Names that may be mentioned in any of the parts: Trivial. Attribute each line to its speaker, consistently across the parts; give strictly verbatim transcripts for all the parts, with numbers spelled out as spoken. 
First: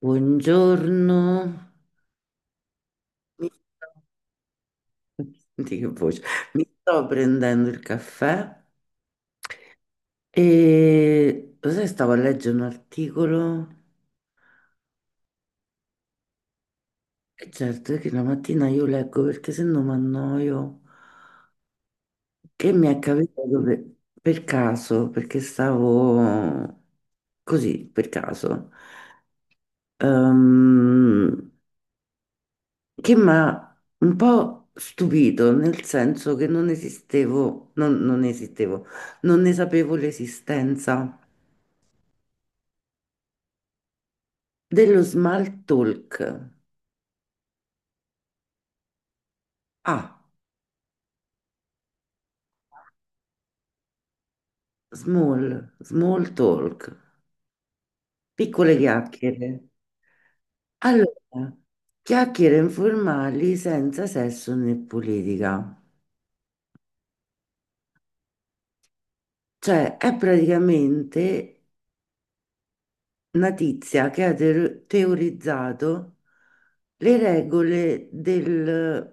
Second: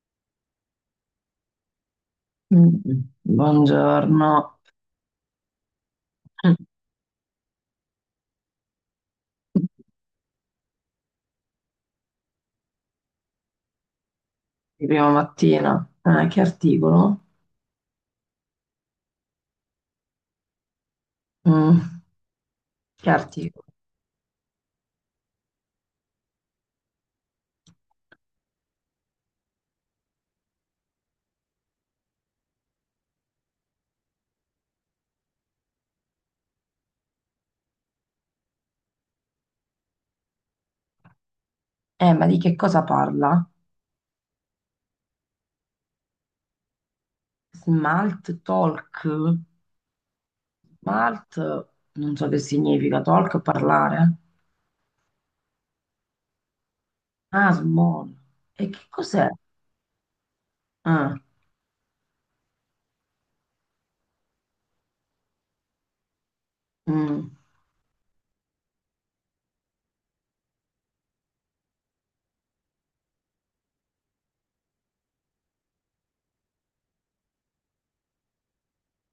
Speaker 1: Buongiorno,
Speaker 2: Mm.
Speaker 1: mi sto,
Speaker 2: Buongiorno,
Speaker 1: senti che voce? Mi sto prendendo il caffè e lo sai, stavo a leggere un articolo
Speaker 2: di prima mattina. Eh, che articolo?
Speaker 1: e certo è che la mattina io leggo perché se no mi annoio,
Speaker 2: Mm.
Speaker 1: che mi è
Speaker 2: Che
Speaker 1: capitato
Speaker 2: articolo?
Speaker 1: per, per caso, perché stavo così, per caso. Ehm, che mi ha un po' stupito, nel senso che non esistevo, non, non esistevo, non ne sapevo l'esistenza
Speaker 2: Eh, ma di che cosa parla?
Speaker 1: dello small talk.
Speaker 2: Smalt talk?
Speaker 1: Ah,
Speaker 2: Smalt, non so che significa, talk parlare.
Speaker 1: small, small talk,
Speaker 2: Ah, small. E
Speaker 1: piccole
Speaker 2: che cos'è?
Speaker 1: chiacchiere.
Speaker 2: Ah,
Speaker 1: Allora, chiacchiere informali senza sesso né politica.
Speaker 2: mm.
Speaker 1: Cioè, è praticamente una tizia che ha teo- teorizzato. Le regole del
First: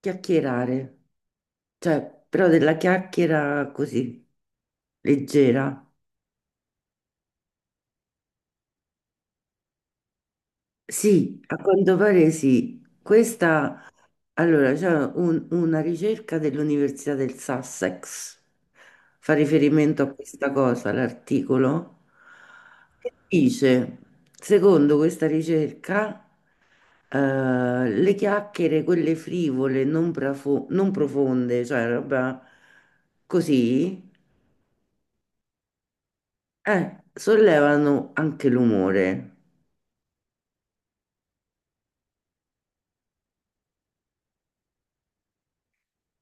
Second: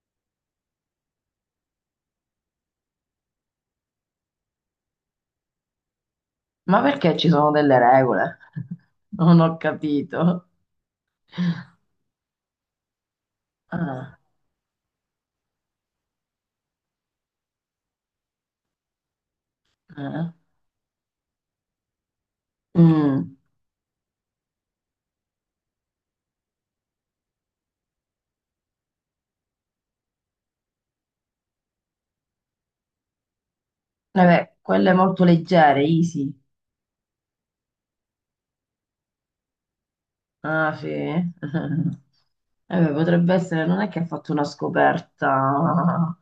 Speaker 1: chiacchierare, cioè però della chiacchiera così leggera.
Speaker 2: Ma perché ci sono delle regole? Non ho capito.
Speaker 1: Sì, a quanto pare sì. Questa,
Speaker 2: Ah,
Speaker 1: allora, c'è un- una ricerca dell'Università del Sussex, fa riferimento a
Speaker 2: eh.
Speaker 1: questa cosa, l'articolo, che
Speaker 2: Mm.
Speaker 1: dice, secondo questa ricerca, eh, le chiacchiere, quelle frivole, non, prafo- non profonde, cioè roba così,
Speaker 2: Vabbè, quelle molto leggere, easy.
Speaker 1: eh, sollevano anche l'umore.
Speaker 2: Ah, sì. Eh, beh, potrebbe essere, non è che ha fatto una scoperta,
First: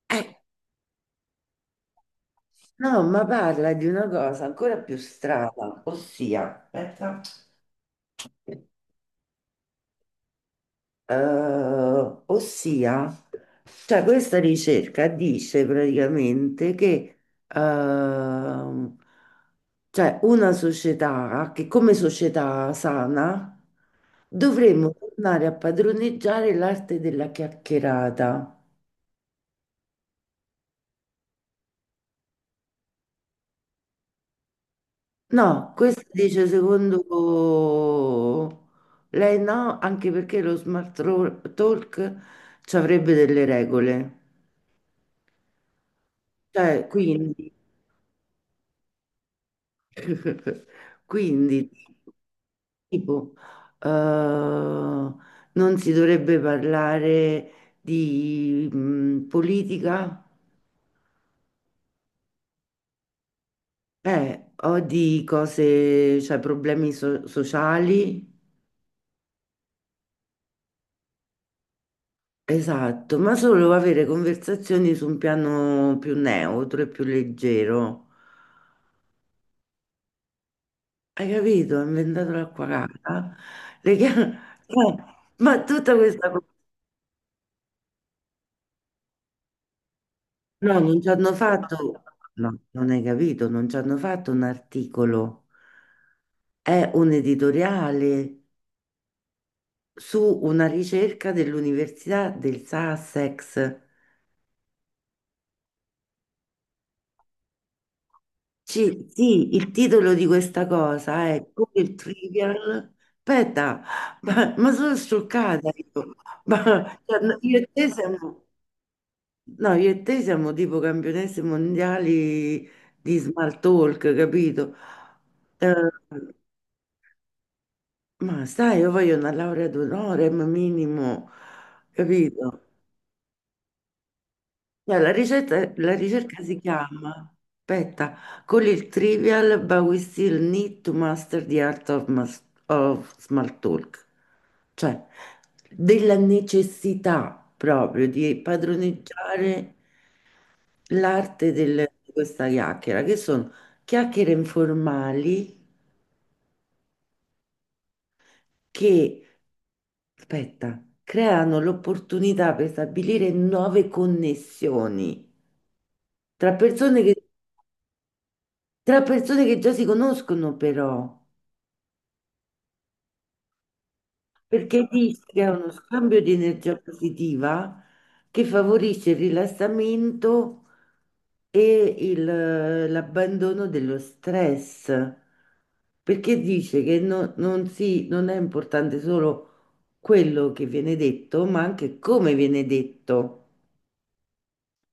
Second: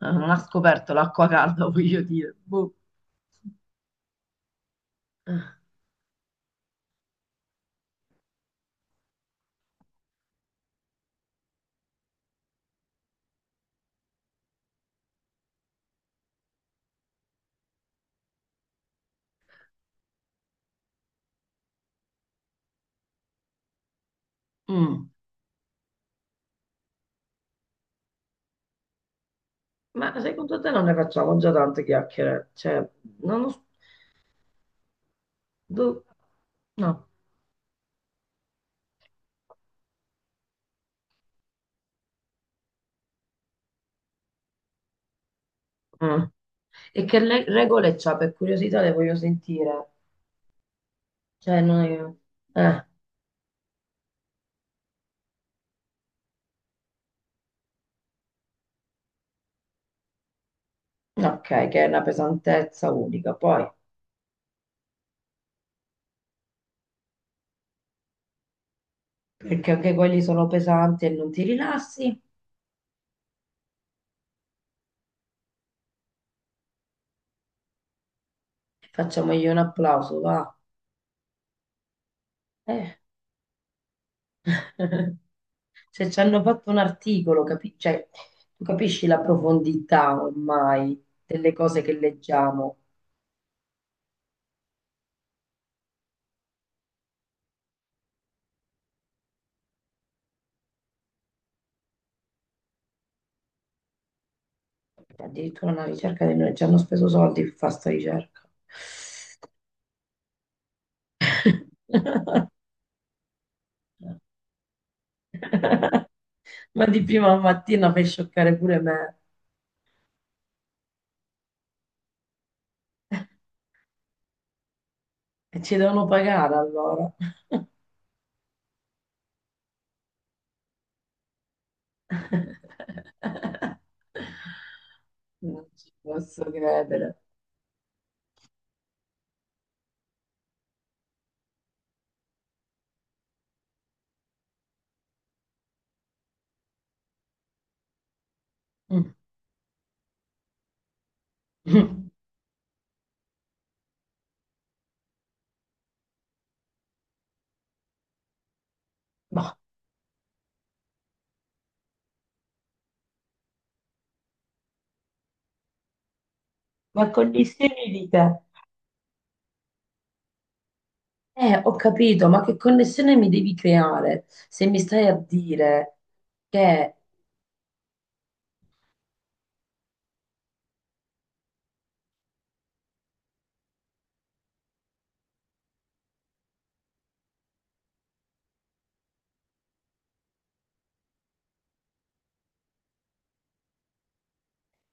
Speaker 2: eh,
Speaker 1: Eh,
Speaker 2: non ha scoperto l'acqua calda, voglio dire. Boh.
Speaker 1: no, ma parla di una cosa ancora più strana, ossia, aspetta. Eh, ossia, cioè questa ricerca dice praticamente che ehm, cioè una società che come società sana dovremmo
Speaker 2: Mm.
Speaker 1: tornare a padroneggiare l'arte della chiacchierata.
Speaker 2: Ma secondo te non ne facciamo già tante chiacchiere? Cioè, non lo s-
Speaker 1: No, questo
Speaker 2: boh,
Speaker 1: dice secondo
Speaker 2: no.
Speaker 1: lei no, anche perché lo smart ro- talk ci avrebbe delle regole.
Speaker 2: Mm.
Speaker 1: Cioè,
Speaker 2: E che le-
Speaker 1: quindi
Speaker 2: regole c'ha? Per curiosità le voglio sentire. Cioè,
Speaker 1: quindi,
Speaker 2: noi... eh,
Speaker 1: tipo, eh, non si dovrebbe parlare di mh, politica
Speaker 2: no, ok, che è una pesantezza unica. Poi,
Speaker 1: eh, o di cose, cioè problemi so- sociali.
Speaker 2: perché anche quelli sono pesanti e non ti rilassi?
Speaker 1: Esatto, ma solo avere conversazioni su un piano più neutro e più leggero.
Speaker 2: Facciamogli un applauso, va.
Speaker 1: Hai capito? Ho inventato l'acqua
Speaker 2: Eh.
Speaker 1: calda. Le chia- ma tutta
Speaker 2: Se ci
Speaker 1: questa...
Speaker 2: hanno fatto un articolo, capi- cioè, tu capisci la profondità
Speaker 1: No, non
Speaker 2: ormai
Speaker 1: ci hanno
Speaker 2: delle cose che
Speaker 1: fatto, no,
Speaker 2: leggiamo.
Speaker 1: non hai capito, non ci hanno fatto un articolo, è un editoriale su una ricerca dell'Università del Sussex.
Speaker 2: Addirittura una ricerca di noi, ci hanno speso soldi per fare sta ricerca.
Speaker 1: Ci- sì, il titolo di questa cosa è Come il Trivial. Aspetta, ma, ma sono scioccata io.
Speaker 2: Ma
Speaker 1: Ma,
Speaker 2: di
Speaker 1: cioè,
Speaker 2: prima
Speaker 1: no, io e te
Speaker 2: mattina fai
Speaker 1: siamo,
Speaker 2: scioccare pure me.
Speaker 1: no, io e te siamo tipo campionesse mondiali di small talk, capito?
Speaker 2: E
Speaker 1: Eh,
Speaker 2: ci devono pagare allora.
Speaker 1: Ma sai, io voglio una laurea d'onore, ma minimo, capito? Cioè, la
Speaker 2: Non
Speaker 1: ricerca,
Speaker 2: ci
Speaker 1: la ricerca
Speaker 2: posso
Speaker 1: si chiama,
Speaker 2: credere.
Speaker 1: aspetta, con il trivial, but we still need to master the art of, mas- of small talk. Cioè, della necessità proprio di
Speaker 2: Mm.
Speaker 1: padroneggiare l'arte del- di questa chiacchiera, che sono chiacchiere informali che,
Speaker 2: Ma,
Speaker 1: aspetta, creano l'opportunità per stabilire nuove connessioni tra persone
Speaker 2: ma
Speaker 1: che,
Speaker 2: con gli semi di te.
Speaker 1: tra persone che già si conoscono, però,
Speaker 2: Eh, ho capito, ma che connessione mi devi creare se mi
Speaker 1: perché
Speaker 2: stai a
Speaker 1: rischia uno
Speaker 2: dire
Speaker 1: scambio di energia
Speaker 2: che,
Speaker 1: positiva che favorisce il rilassamento e il- l'abbandono dello stress. Perché dice che no- non si- non è importante solo quello che viene detto, ma anche come viene detto.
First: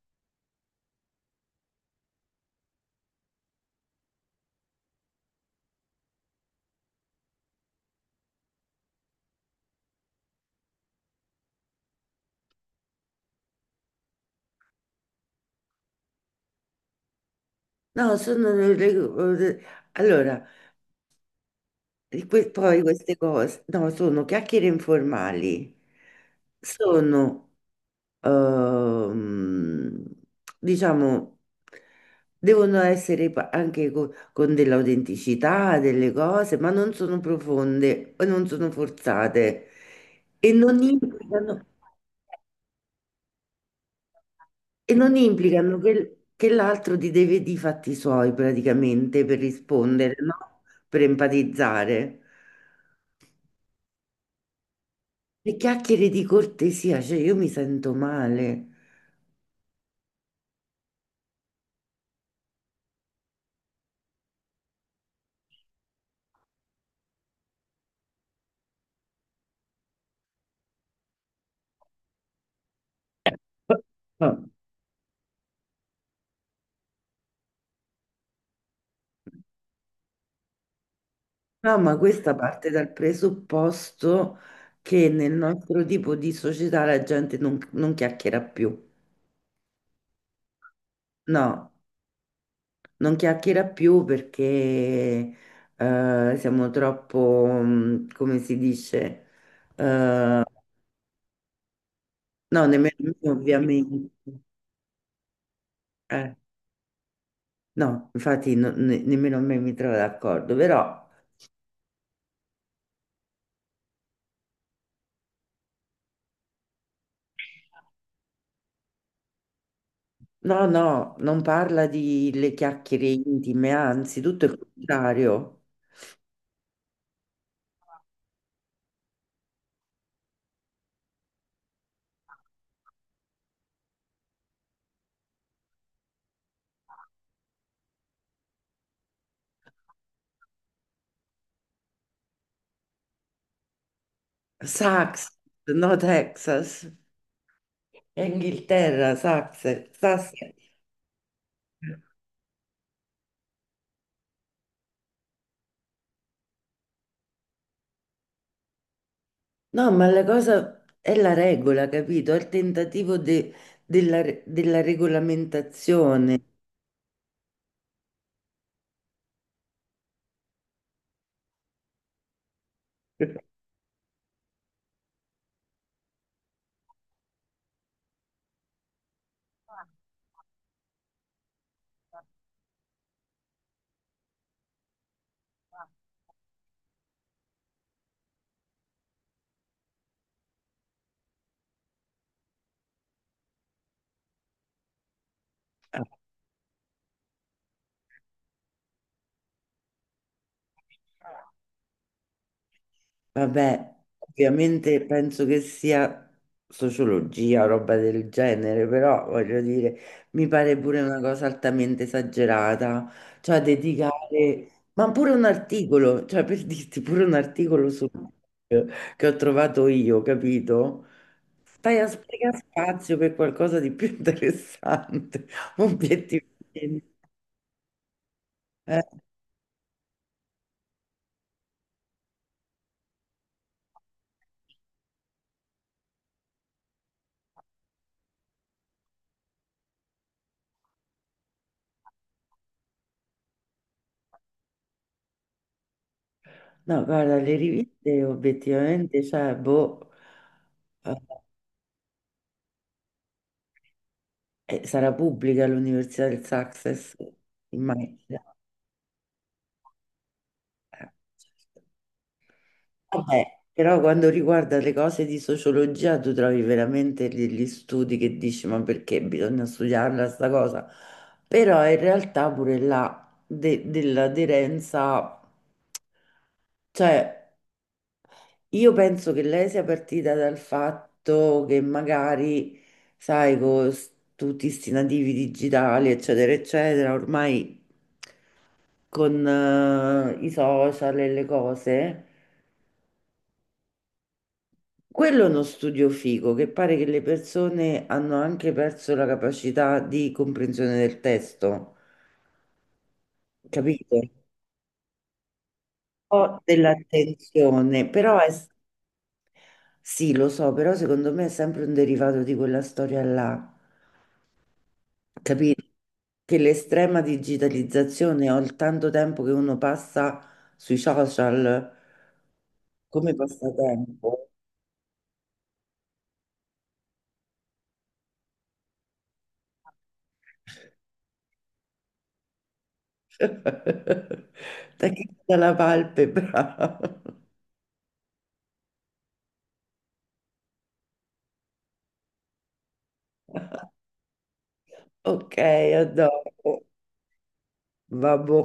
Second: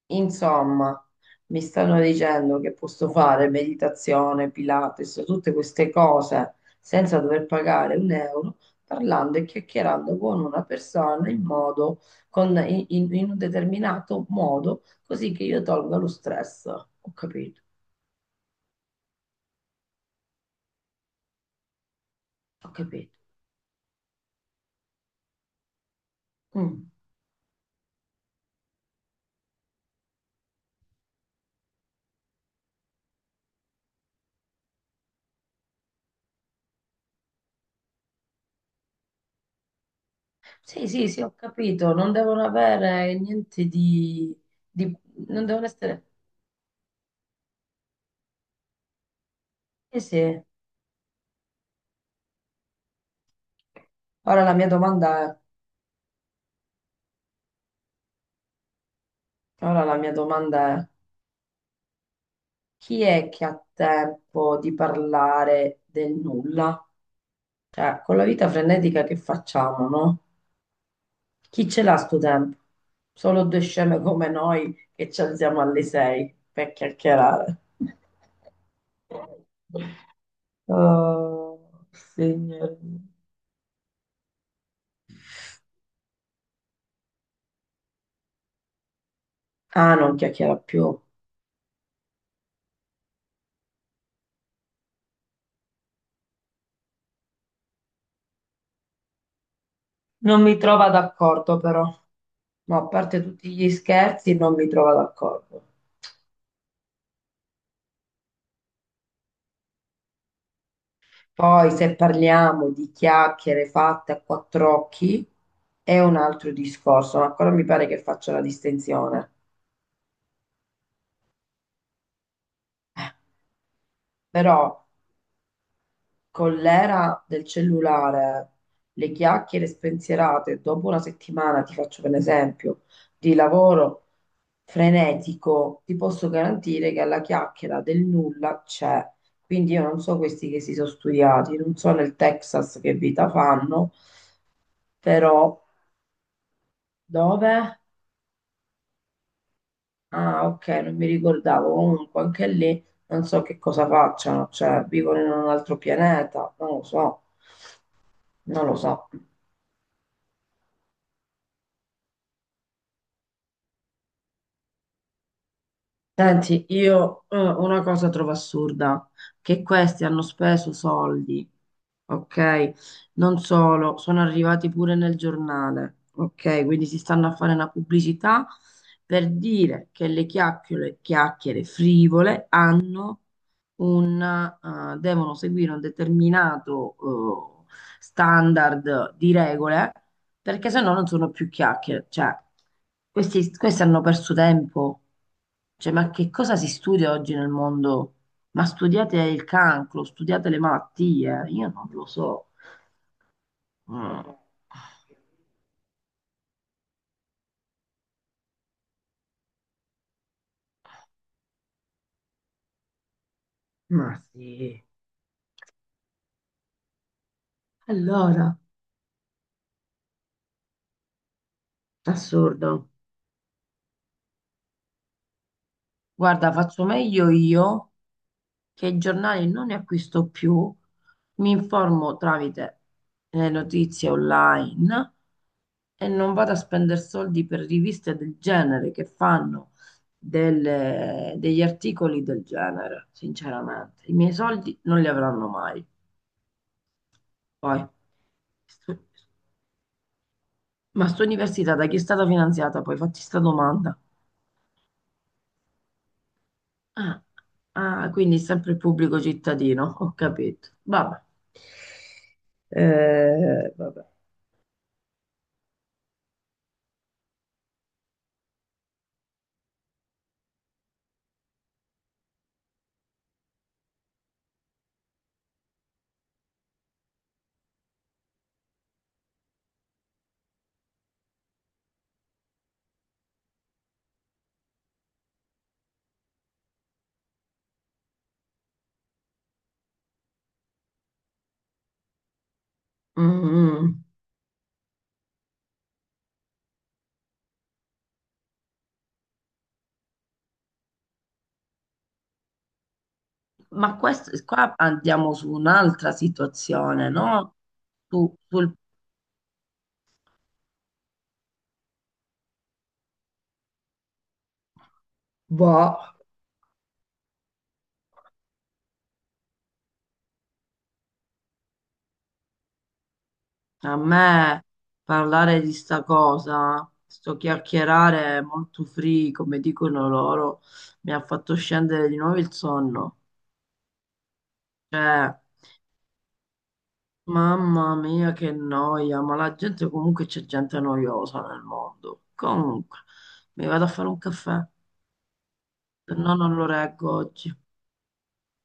Speaker 2: insomma, mi stanno dicendo che posso fare meditazione, Pilates, tutte queste cose senza dover pagare un euro, parlando e chiacchierando con una persona in modo, con- in, in- in un determinato modo, così che io tolga lo stress. Ho capito,
Speaker 1: No, sono le- le- allora, di que-
Speaker 2: ho
Speaker 1: poi
Speaker 2: capito.
Speaker 1: queste cose, no, sono chiacchiere informali,
Speaker 2: Mm.
Speaker 1: sono, ehm, diciamo, devono essere pa- anche co- con, dell'autenticità, delle cose, ma non sono profonde, e non sono forzate e non
Speaker 2: Sì, sì, sì, ho
Speaker 1: implicano.
Speaker 2: capito, non devono avere niente di,
Speaker 1: E
Speaker 2: di-
Speaker 1: non
Speaker 2: non devono
Speaker 1: implicano
Speaker 2: essere...
Speaker 1: che, che l'altro ti deve di fatti suoi praticamente per
Speaker 2: Eh
Speaker 1: rispondere,
Speaker 2: sì,
Speaker 1: no? Per empatizzare.
Speaker 2: ora la mia domanda è,
Speaker 1: Le chiacchiere di cortesia, cioè io mi sento male.
Speaker 2: ora la mia domanda è, chi è che ha tempo di parlare del nulla? Cioè, con la vita frenetica che facciamo, no? Chi ce l'ha sto tempo? Solo due sceme come
Speaker 1: No,
Speaker 2: noi che ci alziamo alle sei per chiacchierare. Oh,
Speaker 1: ma questa parte
Speaker 2: signore.
Speaker 1: dal presupposto che nel nostro tipo di società la gente non, non chiacchiera più.
Speaker 2: Ah, non chiacchiera più.
Speaker 1: No, non chiacchiera più perché eh, siamo troppo, mm, come si dice, eh,
Speaker 2: Non mi trova d'accordo però,
Speaker 1: no,
Speaker 2: ma a
Speaker 1: nemmeno
Speaker 2: parte
Speaker 1: me,
Speaker 2: tutti gli
Speaker 1: ovviamente.
Speaker 2: scherzi, non mi trova d'accordo.
Speaker 1: Eh, no, infatti no- ne- nemmeno me mi trovo d'accordo, però
Speaker 2: Poi se parliamo di chiacchiere fatte a quattro occhi è un altro discorso, ma ancora mi pare che faccia la distinzione.
Speaker 1: no, no, non parla di le chiacchiere
Speaker 2: Eh,
Speaker 1: intime, anzi, tutto il
Speaker 2: Però
Speaker 1: contrario.
Speaker 2: con l'era del cellulare, le chiacchiere spensierate dopo una settimana, ti faccio per esempio, di lavoro frenetico, ti posso garantire che alla chiacchiera del nulla c'è. Quindi io non so questi che si sono studiati, non so nel Texas che vita fanno,
Speaker 1: Sax,
Speaker 2: però
Speaker 1: no Texas,
Speaker 2: dove?
Speaker 1: è Inghilterra, Sax, Sax.
Speaker 2: Ah, ok, non mi ricordavo. Comunque anche lì non so che cosa facciano, cioè vivono in un altro pianeta, non lo so, non lo so.
Speaker 1: No, ma la cosa è la regola, capito? È il tentativo de- della, re- della regolamentazione.
Speaker 2: Senti, io eh, una cosa trovo assurda, che questi hanno speso soldi, ok? Non solo, sono arrivati pure nel giornale, ok? Quindi si stanno a fare una pubblicità per dire che le chiacchiere, chiacchiere frivole hanno un, eh, devono seguire un determinato eh, standard di regole perché sennò non sono più chiacchiere. Cioè, questi, questi hanno perso tempo. Cioè, ma che cosa si studia oggi nel mondo? Ma studiate il cancro, studiate le malattie, io non lo so.
Speaker 1: Vabbè,
Speaker 2: Mm.
Speaker 1: ovviamente penso che sia sociologia o roba del genere, però voglio dire, mi pare pure una cosa altamente esagerata, cioè
Speaker 2: Ma
Speaker 1: dedicare,
Speaker 2: sì,
Speaker 1: ma pure un articolo, cioè per dirti pure un articolo su
Speaker 2: allora,
Speaker 1: che ho trovato io, capito? Stai a sprecare
Speaker 2: assurdo.
Speaker 1: spazio per qualcosa di più interessante,
Speaker 2: Guarda,
Speaker 1: obiettivamente.
Speaker 2: faccio meglio io che i
Speaker 1: Eh,
Speaker 2: giornali non ne acquisto più, mi informo tramite le notizie online e non vado a spendere soldi per riviste del genere che fanno delle- degli articoli del genere, sinceramente. I miei soldi non li avranno mai.
Speaker 1: no, guarda, le
Speaker 2: Poi,
Speaker 1: riviste
Speaker 2: stu-
Speaker 1: obiettivamente, cioè, boh.
Speaker 2: ma
Speaker 1: Eh,
Speaker 2: sta università da chi è stata finanziata? Poi fatti sta domanda.
Speaker 1: Eh, sarà pubblica l'Università del Success,
Speaker 2: Ah, ah, quindi
Speaker 1: immagino.
Speaker 2: sempre il pubblico cittadino, ho capito.
Speaker 1: Eh,
Speaker 2: Vabbè.
Speaker 1: certo. Vabbè,
Speaker 2: Eh,
Speaker 1: però
Speaker 2: vabbè.
Speaker 1: quando riguarda le cose di sociologia, tu trovi veramente degli studi che dici, ma perché bisogna studiarla sta cosa? Però in realtà pure là de- dell'aderenza, cioè io penso che lei sia partita dal fatto che magari, sai, con s- tutti questi nativi digitali, eccetera, eccetera, ormai, con eh, i social e le cose,
Speaker 2: Mm,
Speaker 1: quello è uno studio figo che pare che le persone hanno anche perso la capacità di comprensione del testo,
Speaker 2: ma
Speaker 1: capito?
Speaker 2: questo, qua andiamo su un'altra
Speaker 1: O
Speaker 2: situazione, no?
Speaker 1: dell'attenzione,
Speaker 2: Tu,
Speaker 1: però è,
Speaker 2: sul,
Speaker 1: sì, lo so, però secondo me è sempre un derivato di quella storia là, capito?
Speaker 2: boh.
Speaker 1: Che l'estrema digitalizzazione o il tanto tempo che uno passa sui social come
Speaker 2: A
Speaker 1: passatempo.
Speaker 2: me parlare di sta cosa, sto chiacchierare molto free, come dicono loro, mi ha fatto scendere di nuovo il sonno. Cioè,
Speaker 1: Tacchino della Valpe, bravo.
Speaker 2: mamma mia, che noia, ma la gente comunque c'è gente noiosa nel mondo. Comunque, mi vado a fare un caffè,
Speaker 1: Ok,
Speaker 2: se no non lo
Speaker 1: adoro.
Speaker 2: reggo oggi.
Speaker 1: Vabbò.